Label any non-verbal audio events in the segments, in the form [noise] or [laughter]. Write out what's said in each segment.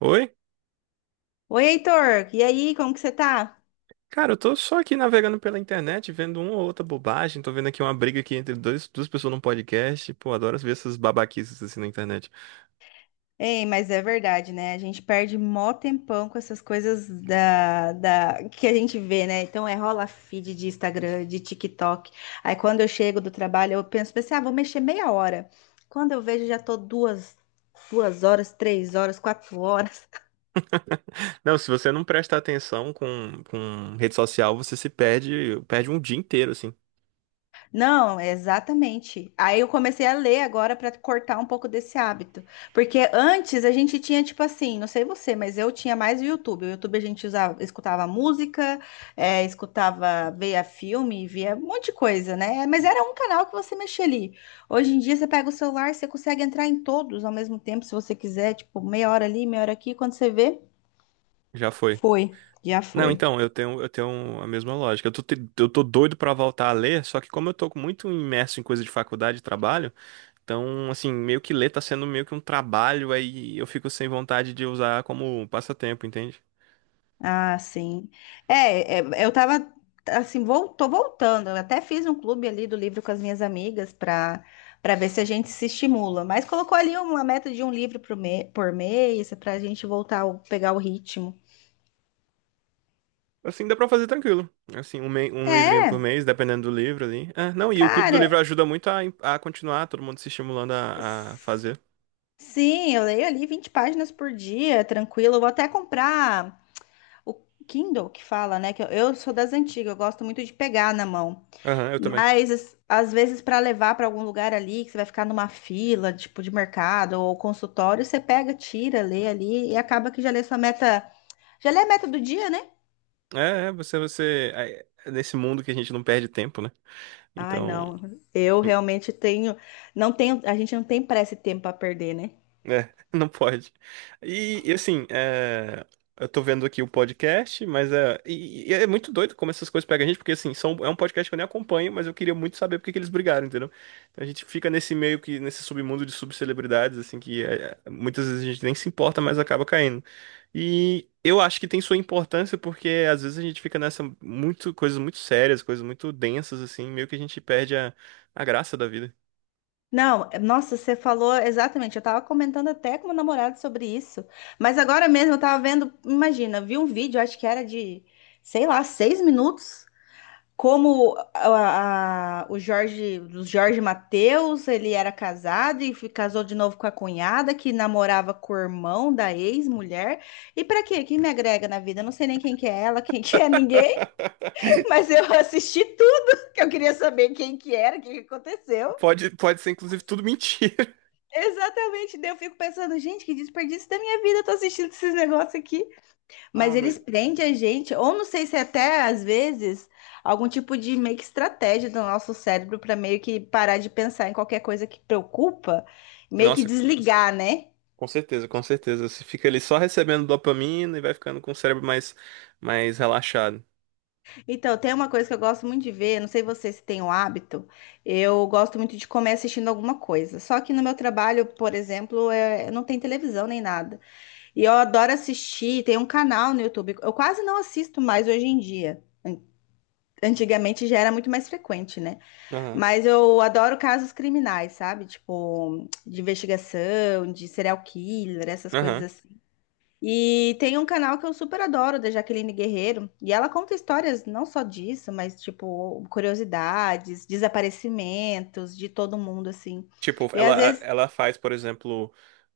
Oi? Oi, Heitor, e aí, como que você tá? Cara, eu tô só aqui navegando pela internet, vendo uma ou outra bobagem. Tô vendo aqui uma briga aqui entre duas pessoas num podcast. Pô, adoro ver essas babaquices assim na internet. Ei, mas é verdade, né? A gente perde mó tempão com essas coisas da que a gente vê, né? Então é rola feed de Instagram, de TikTok. Aí quando eu chego do trabalho, pensei, ah, vou mexer meia hora. Quando eu vejo, já tô 2 horas, 3 horas, 4 horas. Não, se você não presta atenção com rede social, você se perde um dia inteiro, assim. Não, exatamente. Aí eu comecei a ler agora para cortar um pouco desse hábito. Porque antes a gente tinha, tipo assim, não sei você, mas eu tinha mais o YouTube. O YouTube a gente usava, escutava música, escutava, via filme, via um monte de coisa, né? Mas era um canal que você mexia ali. Hoje em dia você pega o celular, você consegue entrar em todos ao mesmo tempo, se você quiser, tipo, meia hora ali, meia hora aqui. Quando você vê, Já foi. foi, já Não, foi. então, eu tenho a mesma lógica. Eu eu tô doido pra voltar a ler, só que como eu tô muito imerso em coisa de faculdade e trabalho, então, assim, meio que ler tá sendo meio que um trabalho, aí eu fico sem vontade de usar como passatempo, entende? Ah, sim. Eu tava assim, vol tô voltando. Eu até fiz um clube ali do livro com as minhas amigas para ver se a gente se estimula. Mas colocou ali uma meta de um livro por mês para a gente voltar a pegar o ritmo. Assim, dá pra fazer tranquilo. Assim, um livrinho por É, mês, dependendo do livro ali. É, não, e o Clube do cara, Livro ajuda muito a continuar, todo mundo se estimulando a s- fazer. sim, eu leio ali 20 páginas por dia, tranquilo. Eu vou até comprar o Kindle que fala, né? Que eu sou das antigas, eu gosto muito de pegar na mão. Aham, eu também. Mas às vezes para levar para algum lugar ali, que você vai ficar numa fila, tipo de mercado ou consultório, você pega, tira, lê ali e acaba que já lê sua meta, já lê a meta do dia, né? Você, você. É, é Nesse mundo que a gente não perde tempo, né? Ai, Então. não. Eu realmente tenho, não tenho, a gente não tem pressa e tempo para perder, né? É, [laughs] não pode. E, e, assim, é, eu tô vendo aqui o podcast, e é muito doido como essas coisas pegam a gente, porque assim, é um podcast que eu nem acompanho, mas eu queria muito saber por que que eles brigaram, entendeu? Então a gente fica nesse submundo de subcelebridades, assim, que muitas vezes a gente nem se importa, mas acaba caindo. E eu acho que tem sua importância, porque às vezes a gente fica coisas muito sérias, coisas muito densas, assim, meio que a gente perde a graça da vida. Não, nossa, você falou exatamente. Eu tava comentando até com meu namorado sobre isso. Mas agora mesmo eu tava vendo, imagina, vi um vídeo, acho que era de, sei lá, 6 minutos como o Jorge Mateus, ele era casado e casou de novo com a cunhada que namorava com o irmão da ex-mulher. E pra quê? Quem me agrega na vida? Eu não sei nem quem que é ela, [laughs] quem que é ninguém, [laughs] mas [laughs] eu assisti tudo, que eu queria saber quem que era, o que que aconteceu. Pode ser, inclusive, tudo mentira. Exatamente, daí eu fico pensando, gente, que desperdício da minha vida, eu tô assistindo esses negócios aqui. Mas Ah, mas. eles prendem a gente, ou não sei se é até às vezes algum tipo de meio que estratégia do nosso cérebro para meio que parar de pensar em qualquer coisa que preocupa, meio que Nossa, desligar, né? com certeza, com certeza. Você fica ali só recebendo dopamina e vai ficando com o cérebro mais relaxado. Então, tem uma coisa que eu gosto muito de ver, não sei você se tem o hábito, eu gosto muito de comer assistindo alguma coisa. Só que no meu trabalho, por exemplo, não tem televisão nem nada. E eu adoro assistir, tem um canal no YouTube, eu quase não assisto mais hoje em dia. Antigamente já era muito mais frequente, né? Aham, Mas eu adoro casos criminais, sabe? Tipo, de investigação, de serial killer, essas coisas aham. assim. E tem um canal que eu super adoro, da Jaqueline Guerreiro, e ela conta histórias não só disso, mas tipo, curiosidades, desaparecimentos de todo mundo, assim. Tipo, E ela, às vezes ela faz, por exemplo,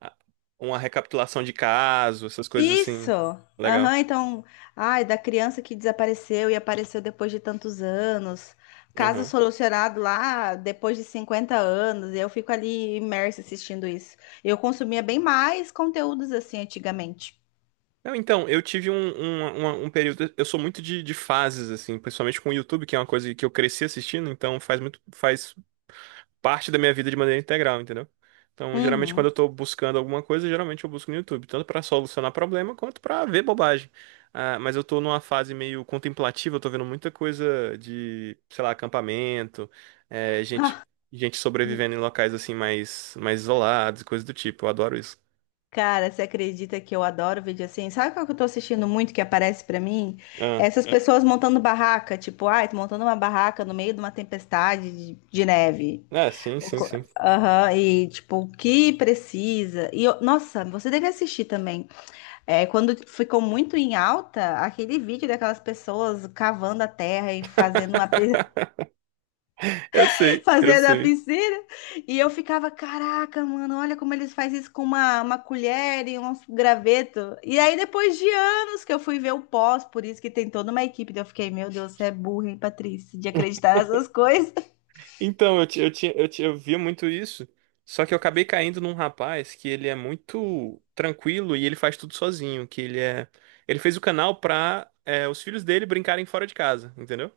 a- uma recapitulação de caso, essas coisas Isso! assim. Legal. Aham, então, ai, da criança que desapareceu e apareceu depois de tantos anos, caso Aham. solucionado lá depois de 50 anos, e eu fico ali imersa assistindo isso. Eu consumia bem mais conteúdos assim antigamente. Não, então, eu tive um período. Eu sou muito de fases, assim, principalmente com o YouTube, que é uma coisa que eu cresci assistindo, então faz parte da minha vida de maneira integral, entendeu? Então, geralmente, quando Uhum. eu tô buscando alguma coisa, geralmente eu busco no YouTube, tanto pra solucionar problema quanto pra ver bobagem. Ah, mas eu tô numa fase meio contemplativa, eu tô vendo muita coisa de, sei lá, acampamento, eh, gente, gente sobrevivendo em locais assim mais isolados, e coisas do tipo. Eu adoro isso. Cara, você acredita que eu adoro vídeo assim? Sabe qual que eu tô assistindo muito que aparece pra mim? Ah, Essas pessoas montando barraca, tipo, ai, tô montando uma barraca no meio de uma tempestade de neve. é, sim, O sim, co- sim. Aham, e tipo, o que precisa. Nossa, você deve assistir também. É, quando ficou muito em alta, aquele vídeo daquelas pessoas cavando a terra e fazendo uma [laughs] Eu [laughs] sei, eu fazendo a sei. piscina. E eu ficava, caraca, mano, olha como eles fazem isso com uma colher e um graveto. E aí, depois de anos que eu fui ver o pós, por isso que tem toda uma equipe. Daí eu fiquei, meu Deus, você é burra, hein, Patrícia, de acreditar nessas coisas. [laughs] Então, eu, ti- eu, tinha- eu, ti- eu via muito isso, só que eu acabei caindo num rapaz que ele é muito tranquilo e ele faz tudo sozinho, que ele é... Ele fez o canal pra os filhos dele brincarem fora de casa, entendeu?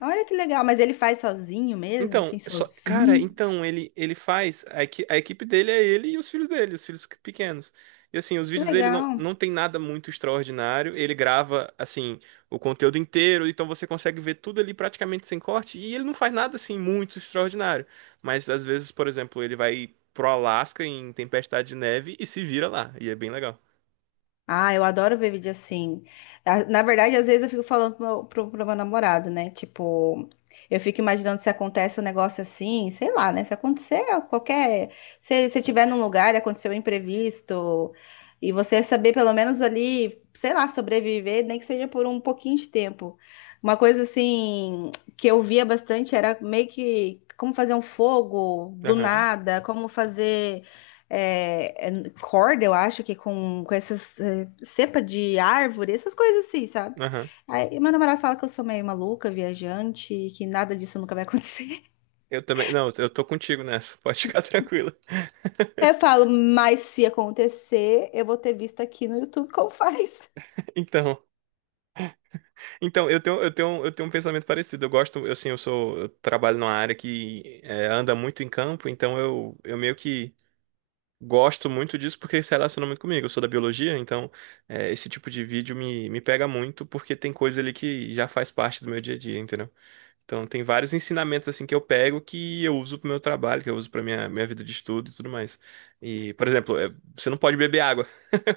Olha que legal, mas ele faz sozinho mesmo, Então, assim, só, cara, sozinho. então ele faz a equipe dele é ele e os filhos dele, os filhos pequenos. E assim, os Que vídeos dele legal. não tem nada muito extraordinário. Ele grava assim o conteúdo inteiro, então você consegue ver tudo ali praticamente sem corte. E ele não faz nada assim muito extraordinário. Mas às vezes, por exemplo, ele vai pro Alasca em tempestade de neve e se vira lá. E é bem legal. Ah, eu adoro ver vídeo assim. Ah, na verdade, às vezes eu fico falando pro meu namorado, né? Tipo, eu fico imaginando se acontece um negócio assim, sei lá, né? Se acontecer qualquer. Se você estiver num lugar e aconteceu um imprevisto, e você saber pelo menos ali, sei lá, sobreviver, nem que seja por um pouquinho de tempo. Uma coisa assim que eu via bastante era meio que como fazer um fogo do Aham, nada, como fazer corda, eu acho que com essas cepa de árvore, essas coisas assim, sabe? aham. Aí meu namorado fala que eu sou meio maluca, viajante, que nada disso nunca vai acontecer. [laughs] Eu também. Não, eu tô contigo nessa. Pode ficar [laughs] tranquila. Eu [laughs] falo, mas se acontecer, eu vou ter visto aqui no YouTube como faz. Então. Então, eu tenho um pensamento parecido. Eu gosto, eu, assim, eu trabalho numa área que é, anda muito em campo, então eu meio que gosto muito disso porque se relaciona muito comigo. Eu sou da biologia, então é, esse tipo de vídeo me pega muito porque tem coisa ali que já faz parte do meu dia a dia, entendeu? Então tem vários ensinamentos assim que eu pego que eu uso pro meu trabalho, que eu uso pra minha vida de estudo e tudo mais. E, por exemplo, é, você não pode beber água.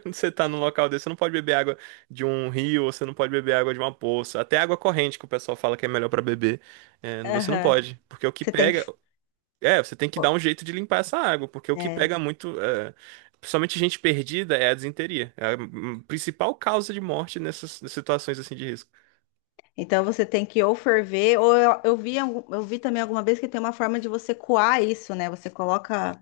Quando você tá num local desse, você não pode beber água de um rio, ou você não pode beber água de uma poça. Até água corrente, que o pessoal fala que é melhor pra beber. É, você não Aham. pode. Porque o que Você tem que. pega. É, você tem que dar Pô, um jeito de limpar essa água. Porque o que é. pega muito. É, principalmente gente perdida é a disenteria. É a principal causa de morte nessas situações assim de risco. Então você tem que ou ferver, ou eu vi, eu vi também alguma vez que tem uma forma de você coar isso, né? Você coloca.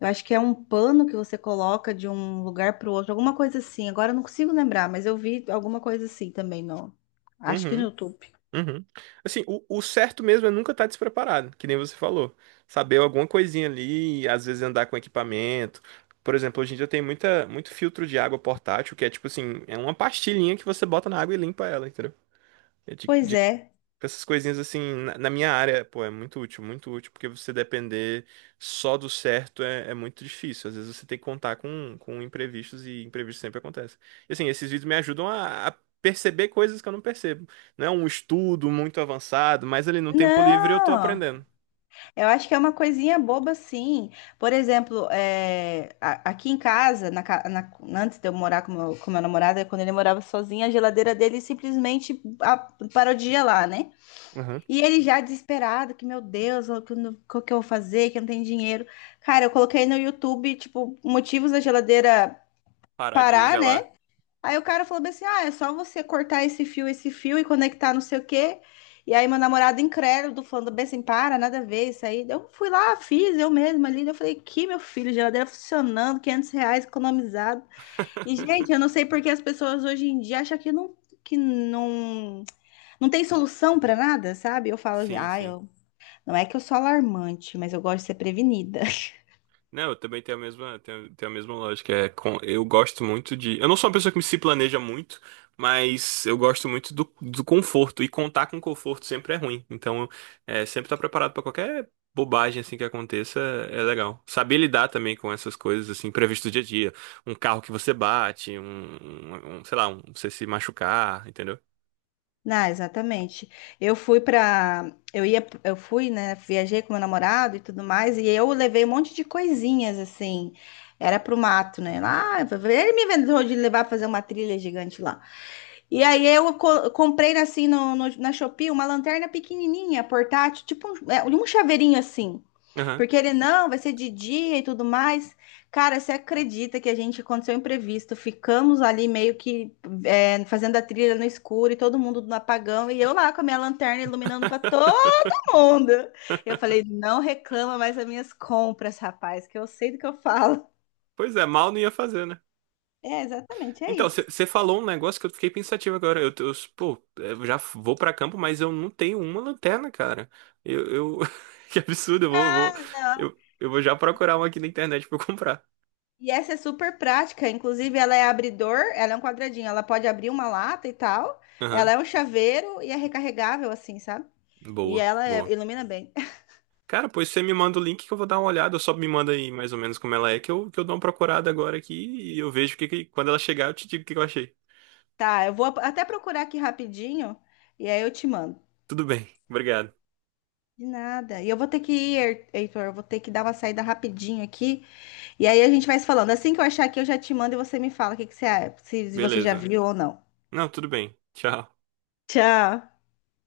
Eu acho que é um pano que você coloca de um lugar para o outro, alguma coisa assim. Agora eu não consigo lembrar, mas eu vi alguma coisa assim também no. Acho que no Uhum. YouTube. Uhum. Assim, o certo mesmo é nunca estar despreparado, que nem você falou. Saber alguma coisinha ali, às vezes andar com equipamento. Por exemplo, hoje em dia tem muito filtro de água portátil, que é tipo assim, é uma pastilhinha que você bota na água e limpa ela, entendeu? É Pois de é. essas coisinhas assim, na minha área, pô, é muito útil, porque você depender só do certo é muito difícil. Às vezes você tem que contar com imprevistos e imprevistos sempre acontecem. E assim, esses vídeos me ajudam a perceber coisas que eu não percebo. Não é um estudo muito avançado, mas ali no tempo livre eu tô Não, aprendendo. eu acho que é uma coisinha boba, sim. Por exemplo, é, aqui em casa, antes de eu morar com meu namorado, é quando ele morava sozinho, a geladeira dele simplesmente parou de gelar, né? Aham. E ele já desesperado, que meu Deus, o que, eu não- o que eu vou fazer, que eu não tenho dinheiro. Cara, eu coloquei no YouTube, tipo, motivos da geladeira Parar de parar, gelar. né? Aí o cara falou bem assim: ah, é só você cortar esse fio, e conectar não sei o quê. E aí meu namorado incrédulo falando bem assim: para, nada a ver isso aí. Eu fui lá, fiz eu mesma ali. Eu falei: que meu filho, geladeira funcionando, R$ 500 economizado. E gente, eu não sei porque as pessoas hoje em dia acham que não tem solução para nada, sabe? Eu falo: Sim, ah, sim. eu, não é que eu sou alarmante, mas eu gosto de ser prevenida. Não, eu também tenho tenho, tenho a mesma lógica. É com, eu gosto muito de. Eu não sou uma pessoa que se planeja muito, mas eu gosto muito do conforto. E contar com conforto sempre é ruim. Então, é, sempre estar preparado para qualquer bobagem assim que aconteça é legal. Saber lidar também com essas coisas assim previstas do dia a dia. Um carro que você bate, sei lá, um, você se machucar, entendeu? Ah, exatamente. Eu fui pra. Eu ia, eu fui, né, viajei com meu namorado e tudo mais, e eu levei um monte de coisinhas assim. Era pro mato, né? Lá, ele me inventou de levar pra fazer uma trilha gigante lá. E aí eu comprei assim na Shopee uma lanterna pequenininha, portátil, tipo um, é, um chaveirinho assim. Aham. Porque ele não, vai ser de dia e tudo mais. Cara, você acredita que a gente aconteceu um imprevisto? Ficamos ali meio que fazendo a trilha no escuro e todo mundo no apagão e eu lá com a minha lanterna iluminando para todo [laughs] mundo. Eu falei, não reclama mais das minhas compras, rapaz, que eu sei do que eu falo. Pois é, mal não ia fazer, né? É, exatamente, é Então, isso. você falou um negócio que eu fiquei pensativo agora. Pô, eu já vou pra campo, mas eu não tenho uma lanterna, cara. Eu, eu- [laughs] que absurdo, eu vou, eu vou já procurar uma aqui na internet pra eu comprar. E essa é super prática, inclusive ela é abridor, ela é um quadradinho, ela pode abrir uma lata e tal. Aham, Ela é um chaveiro e é recarregável assim, sabe? E boa, ela boa. ilumina bem. [laughs] Cara, pois você me manda o link que eu vou dar uma olhada. Só me manda aí mais ou menos como ela é, que eu dou uma procurada agora aqui e eu vejo que quando ela chegar eu te digo o que que eu achei. Tá, eu vou até procurar aqui rapidinho e aí eu te mando. Tudo bem, obrigado. De nada. E eu vou ter que ir, Heitor, eu vou ter que dar uma saída rapidinho aqui. E aí a gente vai se falando. Assim que eu achar aqui, eu já te mando e você me fala o que que você, se você já Beleza. viu ou não. Não, tudo bem. Tchau. Tchau.